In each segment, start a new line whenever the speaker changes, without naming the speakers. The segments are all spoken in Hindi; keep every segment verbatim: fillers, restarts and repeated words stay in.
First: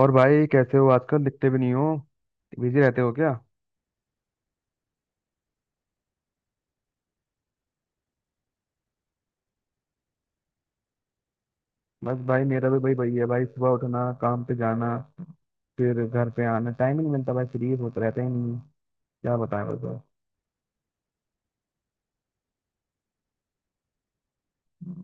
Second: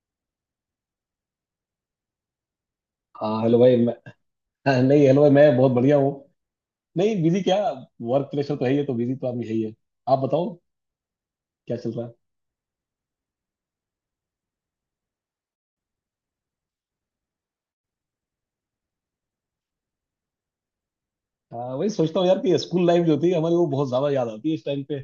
और भाई कैसे हो? आजकल दिखते भी नहीं हो। बिजी रहते हो क्या?
हाँ, हेलो भाई, मैं नहीं, हेलो भाई, मैं बहुत बढ़िया हूँ। नहीं, बिजी क्या? वर्क प्रेशर तो है ही है, तो बिजी तो आदमी है ही है। आप बताओ, क्या चल रहा है?
बस भाई, मेरा भी भाई वही है, भाई सुबह उठना, काम पे जाना, फिर घर पे आना। टाइम ही नहीं मिलता भाई, फ्री होता रहता ही नहीं है। क्या बताएं, बताओ।
हाँ, वही सोचता हूँ यार कि स्कूल लाइफ जो थी हमारी वो बहुत ज्यादा याद आती है इस टाइम पे।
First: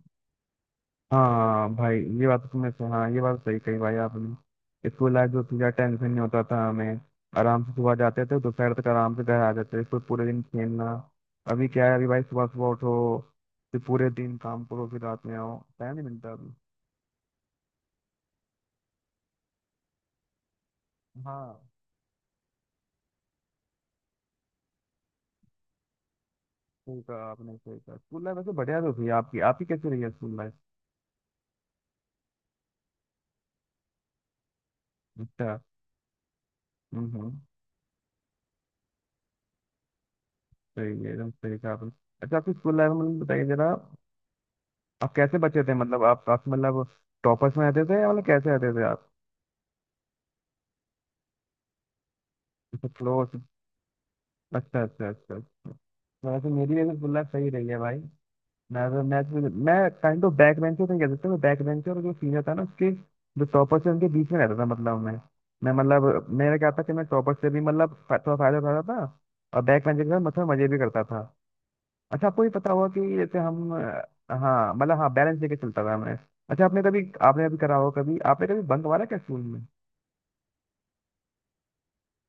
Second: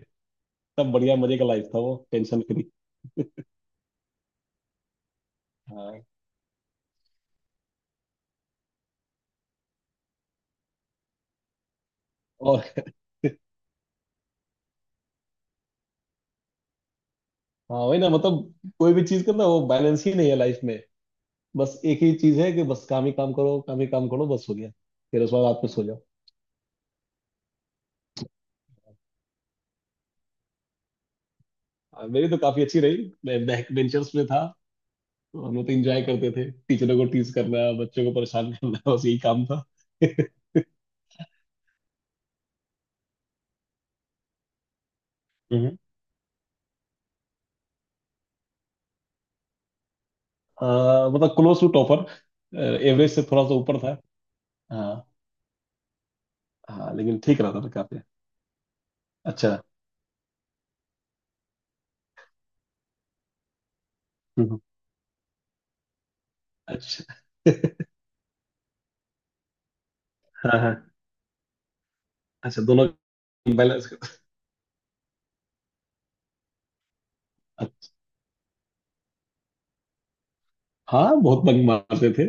तब बढ़िया मजे का
हाँ
लाइफ था, वो
भाई, ये
टेंशन
बात तो
फ्री।
तुमने सही- हाँ, ये बात सही कही भाई आपने। स्कूल लाइफ जो थी, ज़्यादा टेंशन
हाँ।
नहीं होता था हमें। आराम से सुबह जाते थे, दोपहर तक आराम से घर आ जाते थे, फिर पूरे दिन खेलना। अभी क्या है, अभी भाई सुबह सुबह
और।
उठो, फिर पूरे दिन काम करो, फिर रात में आओ। टाइम नहीं मिलता अभी।
हाँ, वही ना, मतलब कोई भी चीज का ना वो बैलेंस ही नहीं है लाइफ में।
हाँ,
बस एक ही चीज है कि बस काम ही काम करो, काम ही काम करो, बस हो गया। फिर उस बाद रात में सो जाओ।
स्कूल का आपने सही कहा। स्कूल लाइफ वैसे बढ़िया तो थी आपकी आपकी कैसी रही है स्कूल लाइफ?
हाँ, मेरी तो काफी अच्छी रही, मैं बैक बेंचर्स में था। तो हम
अच्छा।
लोग तो इंजॉय करते थे, टीचरों को
हम्म,
टीज
हम्म।
करना, बच्चों को परेशान करना बस यही काम था।
सही है, एकदम सही कहा आपने। अच्छा, आपकी स्कूल लाइफ में बताइए जरा, आप कैसे बच्चे थे?
हम्म।
मतलब, आप आप मतलब टॉपर्स में रहते थे? या मतलब कैसे रहते थे आप?
अह, मतलब क्लोज टू टॉपर। एवरेज से
क्लोज।
थोड़ा सा ऊपर था।
अच्छा
हाँ।
अच्छा अच्छा अच्छा। वैसे मेरी,
हाँ,
वैसे स्कूल
लेकिन
लाइफ
ठीक
सही
रहा था
रही
मैं
है
काफी।
भाई। मैं तो मैं
अच्छा।
तो- मैं काइंड ऑफ बैक बेंचर नहीं कह सकता। मैं बैक बेंचर और जो सीनियर था ना उसके, जो टॉपर, से उनके बीच में रहता
हम्म,
था। मतलब मैं मैं मतलब, मेरा क्या था कि मैं टॉपर
अच्छा।
से भी मतलब फा- थोड़ा फायदा उठाता था। और बैक बेंचर के साथ मतलब
हाँ,
मजे
हाँ।
भी करता था। अच्छा, आपको भी
अच्छा,
पता
दोनों
होगा कि जैसे हम
बैलेंस।
अ, हाँ मतलब हाँ, बैलेंस लेके चलता था मैं। अच्छा, आपने कभी, आपने अभी करा होगा, कभी आपने कभी बंक मारा क्या स्कूल में?
हाँ, बहुत बंक मारते थे।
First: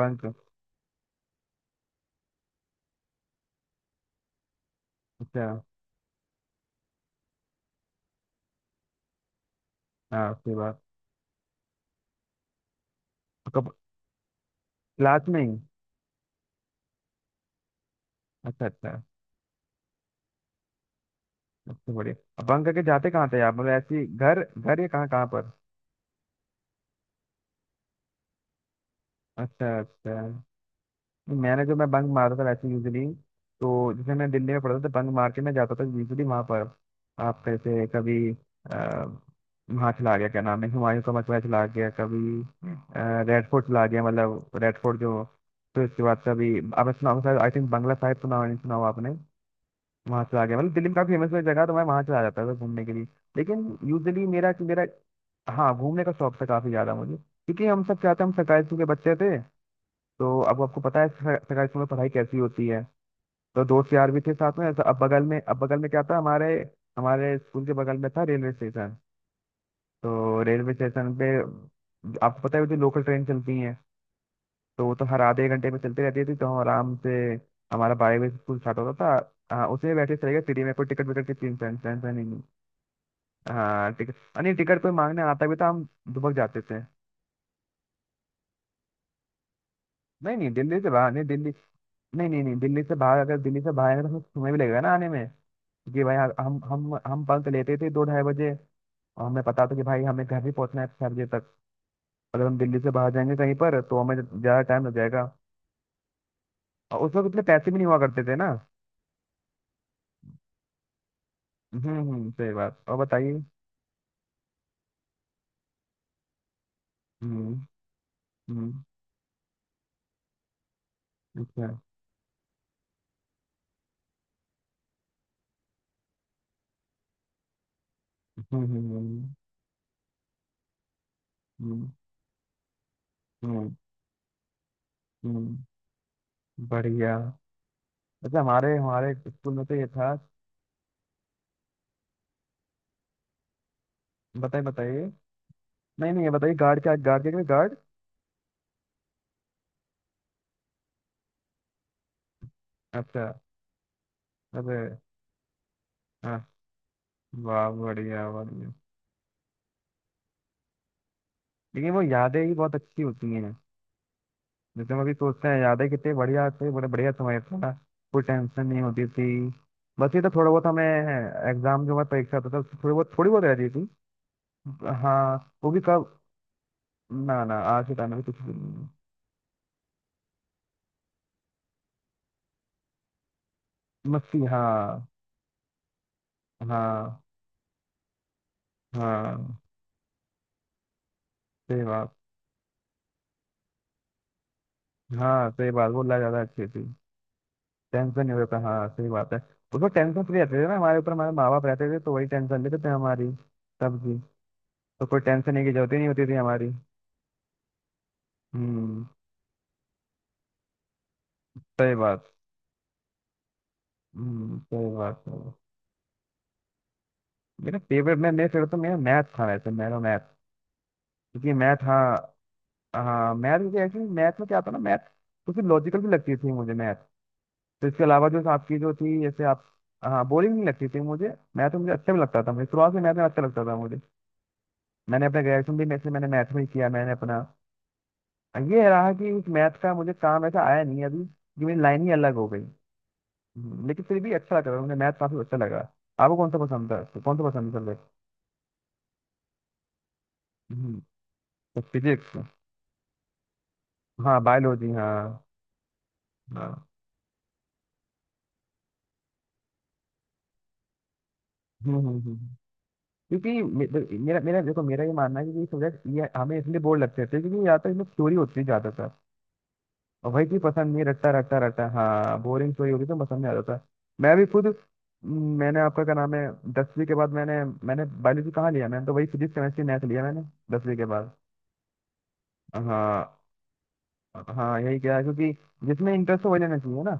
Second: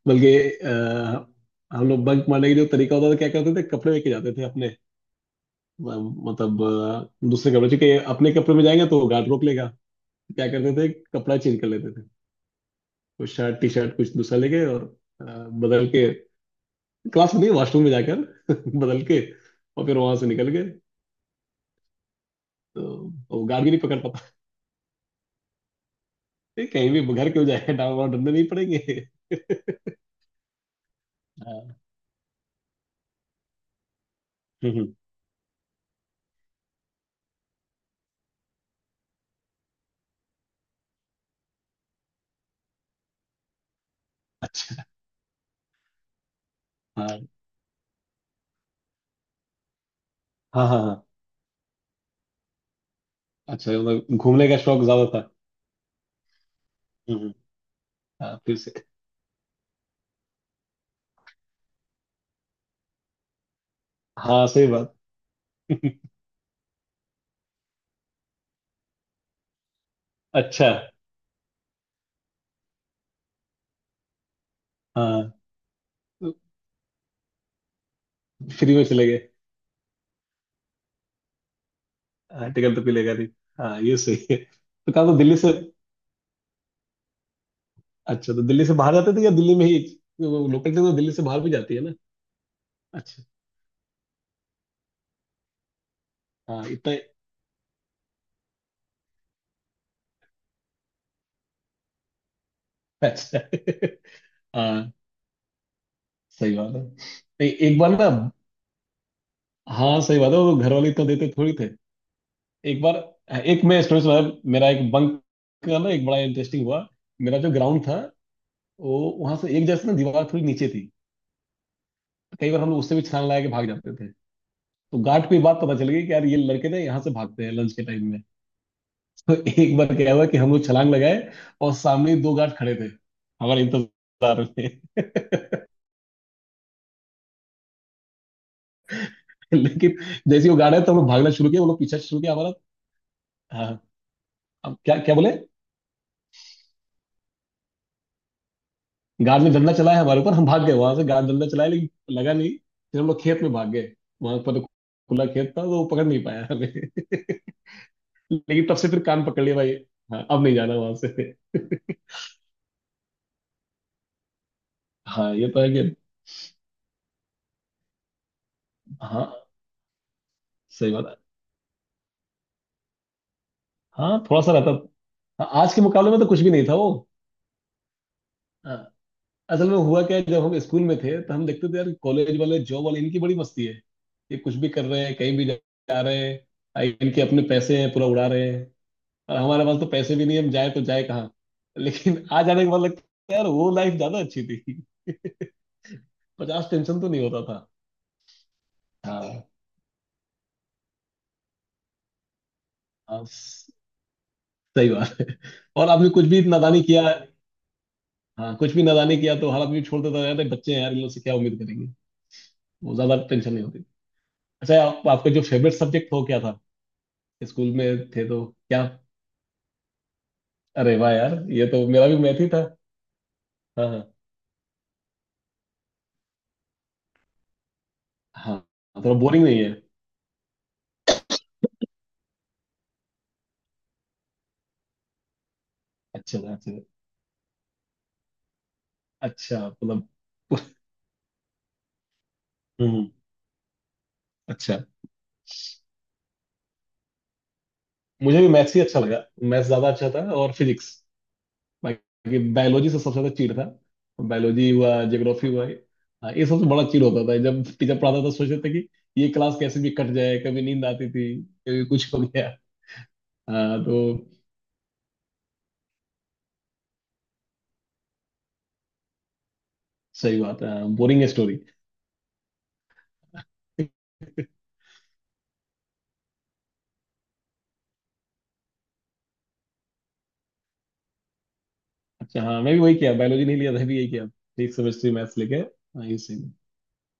बंक।
बल्कि अह, हम लोग बंक मारने के जो तरीका होता था, क्या करते थे कपड़े लेके जाते थे अपने।
अच्छा,
म- मतलब अह, दूसरे कपड़े, क्योंकि अपने कपड़े में जाएंगे तो गार्ड रोक लेगा।
हाँ
क्या
सही
करते
बात।
थे, कपड़ा चेंज कर लेते थे। कुछ शर्ट टी
कब?
शर्ट कुछ दूसरा ले गए, और
क्लास
अ,
में ही?
बदल के। क्लास में नहीं, वॉशरूम में जाकर
अच्छा, अच्छा।
बदल के। और फिर वहां से निकल गए।
सबसे बढ़िया बंक करके
तो
जाते कहाँ थे
वो
आप?
गार्ड
मतलब
भी नहीं
ऐसे
पकड़
ही
पाता।
घर घर, या कहाँ कहाँ?
ये कहीं भी घर क्यों जाए, डांव वाव ढूंढने नहीं पड़ेंगे।
अच्छा अच्छा। नहीं, मैंने जो
हाँ।
मैं बंक मारता था वैसे यूजली, तो जैसे मैं दिल्ली में
हम्म, हम्म।
पढ़ता था, बंक मार के मैं जाता था यूजली वहाँ पर। आप कैसे कभी? आ, वहाँ चला गया, क्या नाम है, हुमायूं का मकबरा चला गया कभी। अ, रेड फोर्ट चला गया। मतलब रेड
अच्छा।
फोर्ट जो, फिर उसके बाद कभी, आपने सुना
हाँ,
होगा, आई थिंक बंगला साहिब सुना होगा- नहीं सुना हुआ आपने? वहाँ चला गया।
हाँ,
मतलब
हाँ।
दिल्ली में
हाँ,
काफ़ी फेमस हुई जगह, तो मैं वहाँ चला जाता था घूमने के लिए। लेकिन
अच्छा, मतलब
यूजली
घूमने
मेरा
का
मेरा
शौक ज्यादा था।
हाँ घूमने का शौक था काफ़ी ज़्यादा मुझे।
हम्म, हम्म।
क्योंकि हम सब क्या था, हम
हाँ, फिर
सरकारी
से।
स्कूल के बच्चे थे। तो अब आपको पता है, सर- सरकारी स्कूल में पढ़ाई कैसी होती है। तो दोस्त यार भी थे
हाँ,
साथ
सही
में, तो
बात।
अब बगल में अब बगल में क्या था हमारे, हमारे स्कूल के बगल में था रेलवे स्टेशन। तो
अच्छा।
रेलवे स्टेशन पे, आपको पता है जो लोकल ट्रेन चलती हैं, तो वो तो हर
हाँ।
आधे घंटे में चलती रहती
तो
थी। तो हम आराम से, हमारा बारह बजे स्कूल
फ्री
स्टार्ट
में
होता
चले गए।
था, हाँ उसी में बैठे चले गए फ्री में। कोई टिकट विकट की टेंशन, टेंशन ही नहीं।
हाँ, टिकट तो पिलेगा नहीं। हाँ,
हाँ
ये
टिकट
सही है।
अ, नहीं टिकट कोई
तो कहा तो
मांगने
दिल्ली
आता
से।
भी था, हम दुबक जाते थे।
अच्छा, तो दिल्ली से बाहर जाते थे या दिल्ली में ही?
नहीं नहीं,
लोकल ट्रेन
दिल्ली से
तो
बाहर
दिल्ली से
नहीं,
बाहर
दिल्ली।
भी जाती है ना।
नहीं नहीं नहीं, दिल्ली से बाहर,
अच्छा।
अगर दिल्ली से बाहर आएंगे तो हमें समय भी लगेगा ना आने में। जी भाई, हाँ, हम
हाँ, इतना।
हम हम बंक लेते थे दो ढाई बजे। और हमें पता था कि भाई हमें घर भी पहुंचना है छह बजे तक। अगर हम दिल्ली से बाहर जाएंगे
अच्छा
कहीं पर,
है।
तो हमें ज़्यादा टाइम
हाँ।
लग जाएगा।
सही बात है।
और उस वक्त इतने
नहीं,
पैसे भी
एक
नहीं
बार
हुआ
ना।
करते थे ना।
हाँ, सही बात है, वो घर वाले इतना देते थोड़ी थे।
हम्म हम्म, सही बात।
एक
और
बार,
बताइए।
एक मैं स्टोरी सुना। मेरा एक बंक का ना एक बड़ा इंटरेस्टिंग हुआ। मेरा जो
हम्म
ग्राउंड था,
हम्म।
वो वहां से एक जैसे ना, दीवार थोड़ी नीचे थी।
अच्छा।
कई बार हम लोग उससे भी छलांग लगा के भाग जाते थे। तो गार्ड को ये बात पता चल गई कि यार ये लड़के ना यहाँ से भागते हैं लंच के टाइम में।
हम्म हम्म हम्म
तो एक बार क्या हुआ कि हम लोग छलांग लगाए, और
हम्म
सामने ही दो गार्ड खड़े थे हमारे
हम्म,
इंतजार में।
हम्म, बढ़िया। अच्छा, हमारे हमारे स्कूल में तो ये
लेकिन
था।
जैसे ही वो गार्ड आए तो हम लोग भागना शुरू किया, वो लोग पीछा शुरू किया हमारा। हाँ।
बताइए
अब क्या
बताइए।
क्या बोले।
नहीं नहीं, ये बताइए, गार्ड क्या, गार्ड क्या, गार्ड?
गार्ड ने डंडा चलाया हमारे ऊपर, हम भाग गए वहां से, गार्ड डंडा चलाया लेकिन लगा नहीं। फिर हम लोग
अच्छा।
खेत में भाग गए। वहां पर तो
अरे।
खुला खेत था, तो वो पकड़ नहीं पाया
हाँ।
हमें।
वाह, बढ़िया
लेकिन
बढ़िया।
तब से फिर कान पकड़ लिया भाई, हाँ, अब नहीं जाना वहां से।
लेकिन वो यादें ही बहुत अच्छी होती हैं। जैसे हम अभी
हाँ,
सोचते
ये
हैं,
तो है कि।
यादें कितनी बढ़िया थे, बड़े बढ़िया समय था। कोई टेंशन नहीं होती
हाँ,
थी। बस ये तो थोड़ा बहुत हमें
सही बात है।
एग्जाम, जो हमारी परीक्षा होता था, उसमें थोड़ी बहुत थोड़ी बहुत रहती थी।
हाँ, थोड़ा सा रहता। हाँ,
हाँ वो
आज
भी
के मुकाबले में
कब।
तो कुछ भी नहीं था वो।
ना ना, आज के टाइम में कुछ भी नहीं
हाँ।
है।
असल में हुआ क्या है, जब हम स्कूल में थे, तो हम देखते थे यार कॉलेज वाले जॉब वाले इनकी बड़ी मस्ती है। ये
मस्ती,
कुछ
हाँ।
भी कर रहे हैं, कहीं भी जा जा रहे हैं। आ, इनके
हाँ
अपने पैसे हैं, पूरा उड़ा रहे हैं।
हाँ,
और हमारे पास तो पैसे भी नहीं, हम जाए तो जाए कहाँ?
सही बात।
लेकिन आ जाने के बाद लगता है यार वो लाइफ ज्यादा अच्छी थी।
हाँ सही बात, वो लग ज्यादा अच्छी
पचास
थी।
टेंशन तो नहीं होता था।
टेंशन नहीं होता, हाँ सही बात है।
हाँ।
उसमें टेंशन फ्री रहते थे ना, हमारे ऊपर हमारे माँ बाप रहते थे, तो वही टेंशन लेते थे
हाँ,
हमारी, तब की।
सही
तो
बात
कोई
है।
टेंशन की
और
जरूरत ही नहीं
आपने कुछ
होती थी
भी
हमारी।
नादानी किया, हाँ, कुछ भी
हम्म,
नादानी किया तो हर आदमी छोड़ देता था, यार ये बच्चे हैं यार, इन लोग से क्या उम्मीद करेंगे।
सही बात।
वो ज्यादा टेंशन नहीं होती।
हम्म,
अच्छा,
सही
आप,
बात
आपका जो
है।
फेवरेट सब्जेक्ट हो क्या था? स्कूल
मेरा
में
फेवरेट
थे
मैं
तो
मेरे फेवरेट तो,
क्या?
मेरा मैथ था, वैसे मेरा मैथ,
अरे वाह यार,
क्योंकि
ये
मैथ,
तो मेरा
हाँ।
भी मैथ ही था।
हाँ मैथ, क्योंकि
हाँ,
एक्चुअली
हाँ,
मैथ में क्या था ना, मैथ कुछ लॉजिकल भी लगती थी मुझे मैथ। तो इसके अलावा जो
हाँ।
आपकी जो
थोड़ा
थी, जैसे
बोरिंग नहीं
आप,
है?
हाँ बोरिंग नहीं लगती थी मुझे। मैथ मुझे अच्छा भी लगता था, मुझे शुरुआत से मैथ में अच्छा लगता था मुझे। मैंने अपना ग्रेजुएशन भी मैथ, मैंने
अच्छा
मैथ
था,
में ही
अच्छा था।
किया मैंने अपना। ये रहा कि उस
अच्छा,
मैथ का
मतलब।
मुझे काम ऐसा आया नहीं अभी, कि मेरी लाइन ही अलग हो गई।
हम्म।
हम्म, लेकिन फिर भी अच्छा
अच्छा।
लगा मुझे, मैथ काफी अच्छा लगा। आपको कौन सा पसंद था, कौन सा पसंद
मुझे भी मैथ्स ही अच्छा लगा। मैथ्स ज्यादा अच्छा था, और फिजिक्स।
था? फिजिक्स,
बाकी बायोलॉजी से सबसे ज्यादा चीड़ था।
हाँ।
बायोलॉजी
बायोलॉजी,
हुआ,
हाँ
ज्योग्राफी हुआ, हाँ, ये सबसे
हाँ।
बड़ा चीड़ होता था, जब टीचर पढ़ाता था सोचते थे कि ये क्लास कैसे भी कट जाए, कभी नींद आती थी, कभी
हम्म हम्म
कुछ
हम्म,
हो
हम्म।
गया।
क्योंकि
हाँ,
मे-
तो
मेरा मेरा देखो, मेरा ये मानना है कि ये सब्जेक्ट ये हमें इसलिए बोर लगते थे, क्योंकि या तो इसमें थ्योरी होती है ज्यादातर, और
सही
वही चीज
बात है। हाँ,
पसंद नहीं,
बोरिंग है
रटता रटता
स्टोरी।
रटता, हाँ बोरिंग थ्योरी होती तो पसंद नहीं आता था। मैं भी खुद, म, मैंने, आपका क्या नाम है, दसवीं के बाद मैंने मैंने बायोलॉजी कहाँ लिया? मैंने तो वही फिजिक्स केमिस्ट्री मैथ लिया मैंने, दसवीं के बाद।
अच्छा, हाँ, मैं भी वही किया,
हाँ
बायोलॉजी नहीं लिया, था भी यही किया। एक
हाँ, यही
सेमेस्ट्री
क्या है,
मैथ्स
क्योंकि
लेके, हाँ,
जिसमें
ये सही
इंटरेस्ट हो
है।
वही लेना चाहिए ना।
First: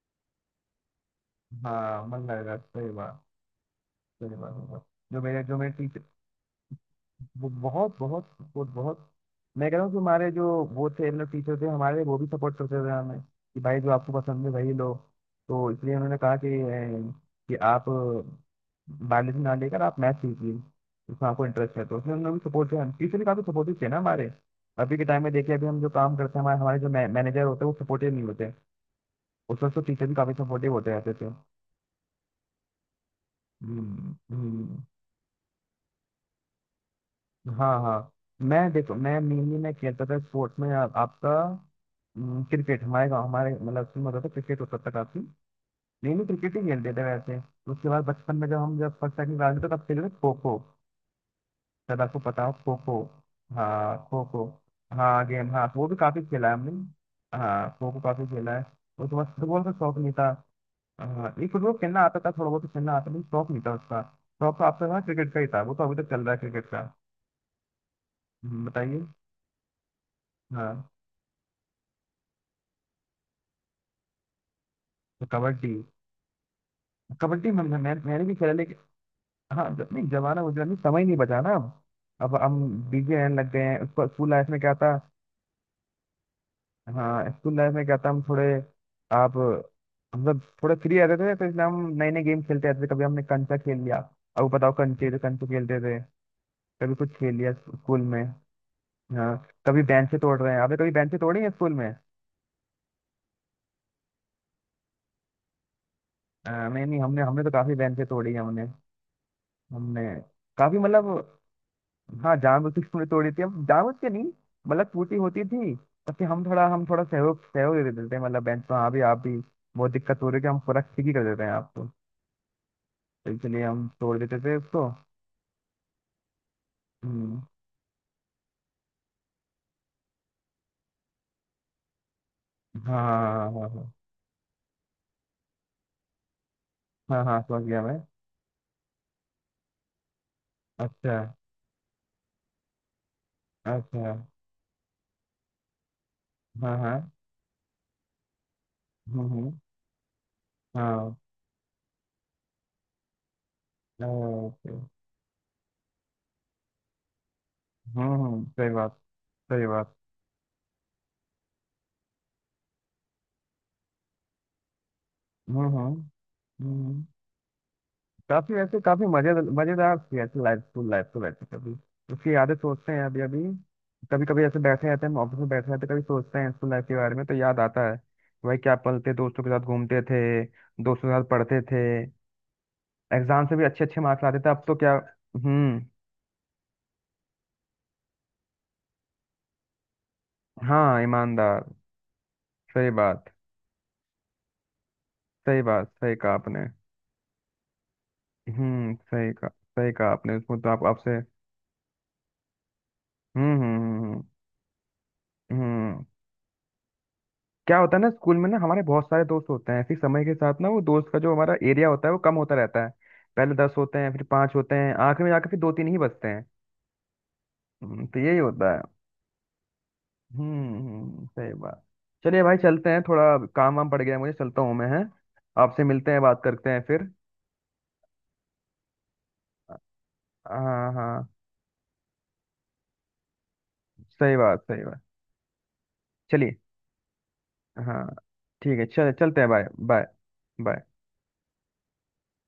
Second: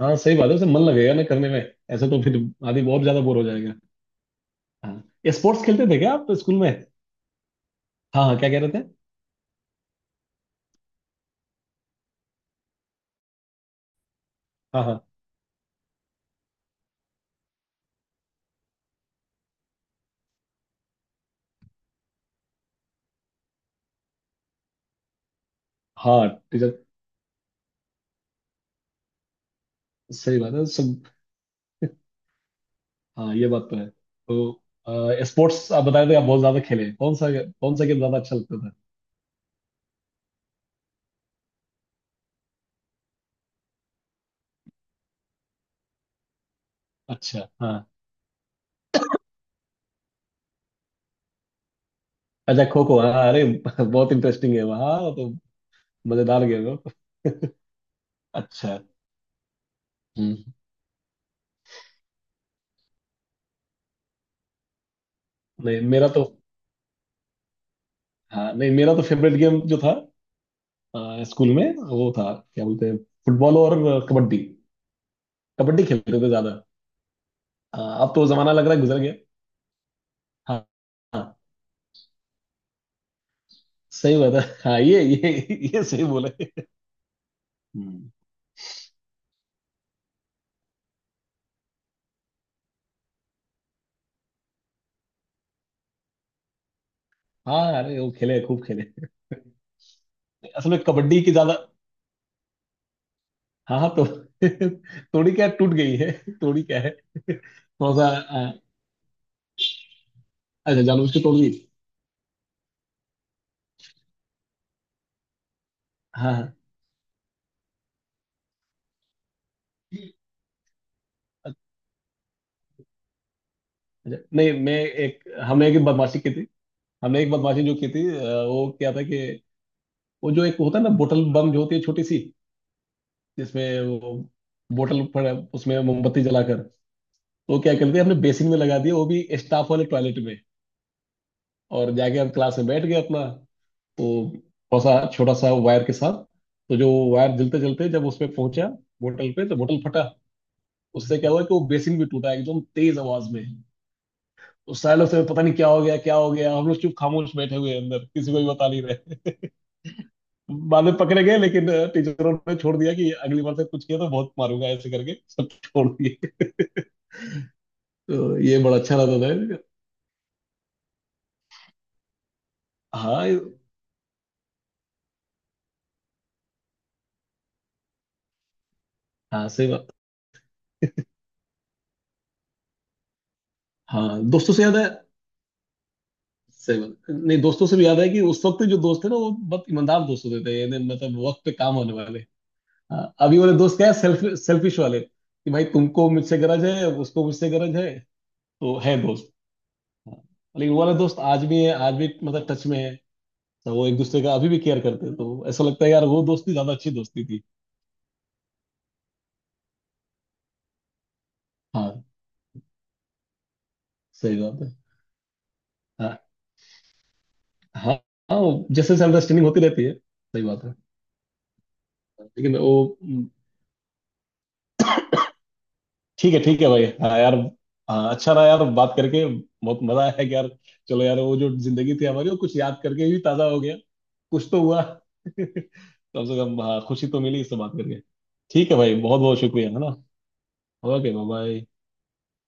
हाँ, सही बात है, उसे मन लगेगा ना करने में।
हाँ
ऐसे तो
मन
फिर
लगेगा,
आदमी
सही
बहुत ज्यादा
बात।
बोर हो जाएगा।
सही बात, सही बात।
हाँ,
जो
ये
मेरे जो
स्पोर्ट्स
मेरे
खेलते थे
टीचर
क्या आप स्कूल में?
वो बहुत
हाँ,
बहुत
हाँ, क्या कह
सपोर्ट,
रहे थे?
बहुत। मैं कह रहा हूँ कि हमारे जो वो थे, मतलब टीचर थे हमारे, वो भी सपोर्ट करते थे हमें कि भाई जो आपको पसंद है वही
हाँ,
लो।
हाँ,
तो इसलिए उन्होंने कहा कि अ, कि आप बायोलॉजी ना लेकर आप मैथ लीजिए, उसमें आपको इंटरेस्ट है। तो उसमें उन्होंने भी सपोर्ट किया, टीचर भी काफी सपोर्टिव थे ना हमारे। अभी के टाइम में देखिए, अभी हम जो काम
हाँ,
करते हैं, हमारे
टीचर।
हमारे जो मैनेजर होते हैं वो सपोर्टिव नहीं होते। उस वक्त तो टीचर भी काफी
सही बात है
सपोर्टिव होते
सब।
रहते थे।
हाँ, ये बात तो है,
हम्म हम्म।
तो स्पोर्ट्स आप बताए थे, आप बहुत ज्यादा खेले कौन सा?
हाँ
कौन सा गेम
हाँ।
ज्यादा अच्छा लगता
मैं
था?
देखो, मैं मेनली मैं खेलता था स्पोर्ट्स में। आ, आपका, हम्म, क्रिकेट। हमारे गाँव हमारे मतलब उसमें होता था, क्रिकेट होता था काफी, मेनली क्रिकेट ही खेलते थे वैसे।
अच्छा, हाँ।
उसके बाद बचपन में, जब हम जब फर्स्ट सेकंड क्लास में थे, तब खेलते थे खो खो। शायद आपको पता हो
अच्छा,
खो
खो
खो।
खो, हाँ, अरे
हाँ,
बहुत
खो खो।
इंटरेस्टिंग है वहाँ
हाँ
तो।
गेम, हाँ, वो भी काफी
मजेदार
खेला है
गेम
हमने।
है।
हाँ खो खो काफी खेला है।
अच्छा।
उसके बाद फुटबॉल का शौक नहीं था।
हम्म।
हाँ, ये फुटबॉल खेलना आता था, थोड़ा बहुत तो खेलना आता था, लेकिन शौक नहीं था उसका। शौक तो आपका था क्रिकेट का ही, था, वो
नहीं,
तो अभी
मेरा
तक चल
तो।
रहा है क्रिकेट का।
हाँ,
हम्म,
नहीं, मेरा तो
बताइए।
फेवरेट गेम जो था
हाँ,
अ, स्कूल में, वो था क्या बोलते हैं, फुटबॉल और कबड्डी।
तो कबड्डी।
कबड्डी खेलते थे ज्यादा।
कबड्डी मैं, मैं,
अ,
मैं-
अब तो
मैंने
वो
भी खेला,
जमाना लग रहा
लेकिन
है गुजर गया।
हाँ जब नहीं, जमाना
हाँ।
गुजरा नहीं, समय नहीं
हाँ,
बचा ना। अब अब हम बिजी रहने लग गए हैं, उसको
सही
स्कूल
बात है,
लाइफ में क्या
हाँ।
था।
ये ये ये सही बोले।
हाँ, स्कूल लाइफ में क्या था,
हम्म।
हम थोड़े, आप मतलब थोड़े फ्री रहते थे, तो इसलिए हम नए नए गेम खेलते रहते थे। कभी हमने कंचा खेल लिया, अब बताओ, कंचे तो कंचे खेलते थे, कभी कुछ खेल लिया
हाँ, अरे
स्कूल
वो
में।
खेले, खूब खेले।
हाँ, कभी बेंचें तोड़ रहे हैं,
असल
आपने
में
कभी बेंचें
कबड्डी की
तोड़ी हैं
ज्यादा।
स्कूल में?
हाँ, हाँ, तो तोड़ी क्या, टूट गई है। तोड़ी
हाँ,
क्या
नहीं
है,
नहीं, हमने हमने तो काफी
थोड़ा
बेंचें
सा
तोड़ी हैं
अ,
हमने, हमने काफी
अच्छा, जानबूझ के तोड़
मतलब,
दी।
हाँ जानबूझ के हमने तोड़ी थी, अब जानबूझ के नहीं, मतलब टूटी होती थी, तब कि
हाँ,
हम
हाँ।
थोड़ा हम थोड़ा सहयोग सहयोग दे देते हैं, मतलब बेंच पर हाँ, भी आप भी बहुत दिक्कत हो रही है, कि हम पूरा ठीक ही कर देते हैं आपको। तो इसलिए हम तोड़
अच्छा,
देते
नहीं,
थे
मैं
उसको।
एक हमने एक बदमाशी की थी। हमने एक
हम्म।
बदमाशी जो की थी, अ, वो क्या था कि वो जो एक होता है ना, बोतल बम जो होती है छोटी सी,
हाँ हाँ हाँ
जिसमें
हाँ
वो बोतल पड़ा, उसमें मोमबत्ती जलाकर, तो
हाँ हाँ हाँ,
वो
समझ
क्या
गया
करते
मैं।
हैं, हमने बेसिन में लगा दिया वो भी, स्टाफ वाले टॉयलेट में।
अच्छा
और जाके हम क्लास में बैठ गए अपना। वो
अच्छा।
थोड़ा सा, छोटा सा वायर के साथ।
हाँ
तो जो
हाँ।
वायर जलते जलते जब उस पे पहुंचा,
हम्म
बोतल पे,
हम्म।
तो बोतल फटा।
हाँ।
उससे क्या हुआ कि वो बेसिन भी टूटा, एकदम तेज आवाज में।
ओके।
उस सालों से पता नहीं क्या हो गया, क्या हो गया, हम लोग चुप खामोश बैठे हुए हैं अंदर,
हम्म
किसी को
हम्म,
भी
सही
बता नहीं
बात,
रहे।
सही बात।
बाद में पकड़े गए लेकिन अ, टीचरों ने छोड़ दिया कि अगली बार से कुछ किया तो बहुत मारूंगा, ऐसे करके सब
हम्म
छोड़
हम्म
दिए।
हम्म।
तो
काफी
ये बड़ा
वैसे
अच्छा
काफी
रहता
मजे,
था।
मजेदार थी ऐसे लाइफ, स्कूल लाइफ तो, वैसे कभी उसकी यादें सोचते हैं अभी
हाँ,
अभी, कभी कभी ऐसे बैठे रहते हैं हम, ऑफिस में बैठे रहते हैं, कभी सोचते हैं स्कूल लाइफ के बारे में तो याद आता है, भाई क्या पल थे, दोस्तों
हाँ,
के साथ
सही बात।
घूमते थे, दोस्तों के साथ पढ़ते थे, एग्जाम से भी अच्छे अच्छे
हाँ,
मार्क्स आते थे,
दोस्तों
अब
से
तो
याद है।
क्या। हम्म।
सही बात, नहीं, दोस्तों से भी याद है कि उस वक्त जो दोस्त थे ना वो बहुत ईमानदार दोस्त होते थे, यानी
हाँ,
मतलब वक्त पे
ईमानदार,
काम होने वाले।
सही
हाँ,
बात,
अभी वाले दोस्त क्या है, सेल्फ सेल्फिश वाले, कि
सही
भाई
बात,
तुमको
सही कहा
मुझसे गरज
आपने।
है, उसको मुझसे गरज है। तो
हम्म,
है दोस्त।
सही कहा। सही कहा
हाँ,
आपने, उसमें तो
लेकिन वो
आप
वाला दोस्त
आपसे
आज भी है, आज भी मतलब टच में है।
हम्म
तो वो एक दूसरे
हम्म
का अभी भी केयर करते हैं, तो
हम्म,
ऐसा लगता है
हम्म।
यार वो दोस्ती ज्यादा अच्छी दोस्ती थी।
क्या होता है ना, स्कूल में ना हमारे बहुत सारे दोस्त होते हैं, फिर समय के साथ ना वो दोस्त का जो हमारा एरिया
हाँ,
होता है वो कम होता रहता है, पहले दस होते हैं, फिर
सही
पांच
बात
होते
है।
हैं, आखिर में जाकर फिर दो तीन ही
हाँ।
बचते हैं।
हाँ,
हम्म, तो यही
हाँ, वो
होता है।
जैसे अंडरस्टैंडिंग होती रहती है, सही बात है।
हम्म हम्म, सही बात। चलिए भाई,
लेकिन वो,
चलते हैं, थोड़ा
हम्म।
काम वाम पड़ गया है, मुझे चलता हूँ मैं, हैं? आपसे मिलते हैं,
ठीक है,
बात
ठीक है
करते हैं
भाई,
फिर।
हाँ यार। हाँ, अच्छा रहा यार बात करके, बहुत मजा आया कि यार।
हाँ
चलो यार,
हाँ,
वो जो जिंदगी थी हमारी वो कुछ याद करके भी ताजा हो गया।
सही
कुछ
बात,
तो हुआ
सही बात।
कम से
चलिए,
कम, हाँ, खुशी तो मिली इससे बात करके।
हाँ।
ठीक है
ठीक है,
भाई,
चल
बहुत बहुत
चलते हैं। बाय
शुक्रिया, है ना?
Bye. Bye.
Okay, bye bye.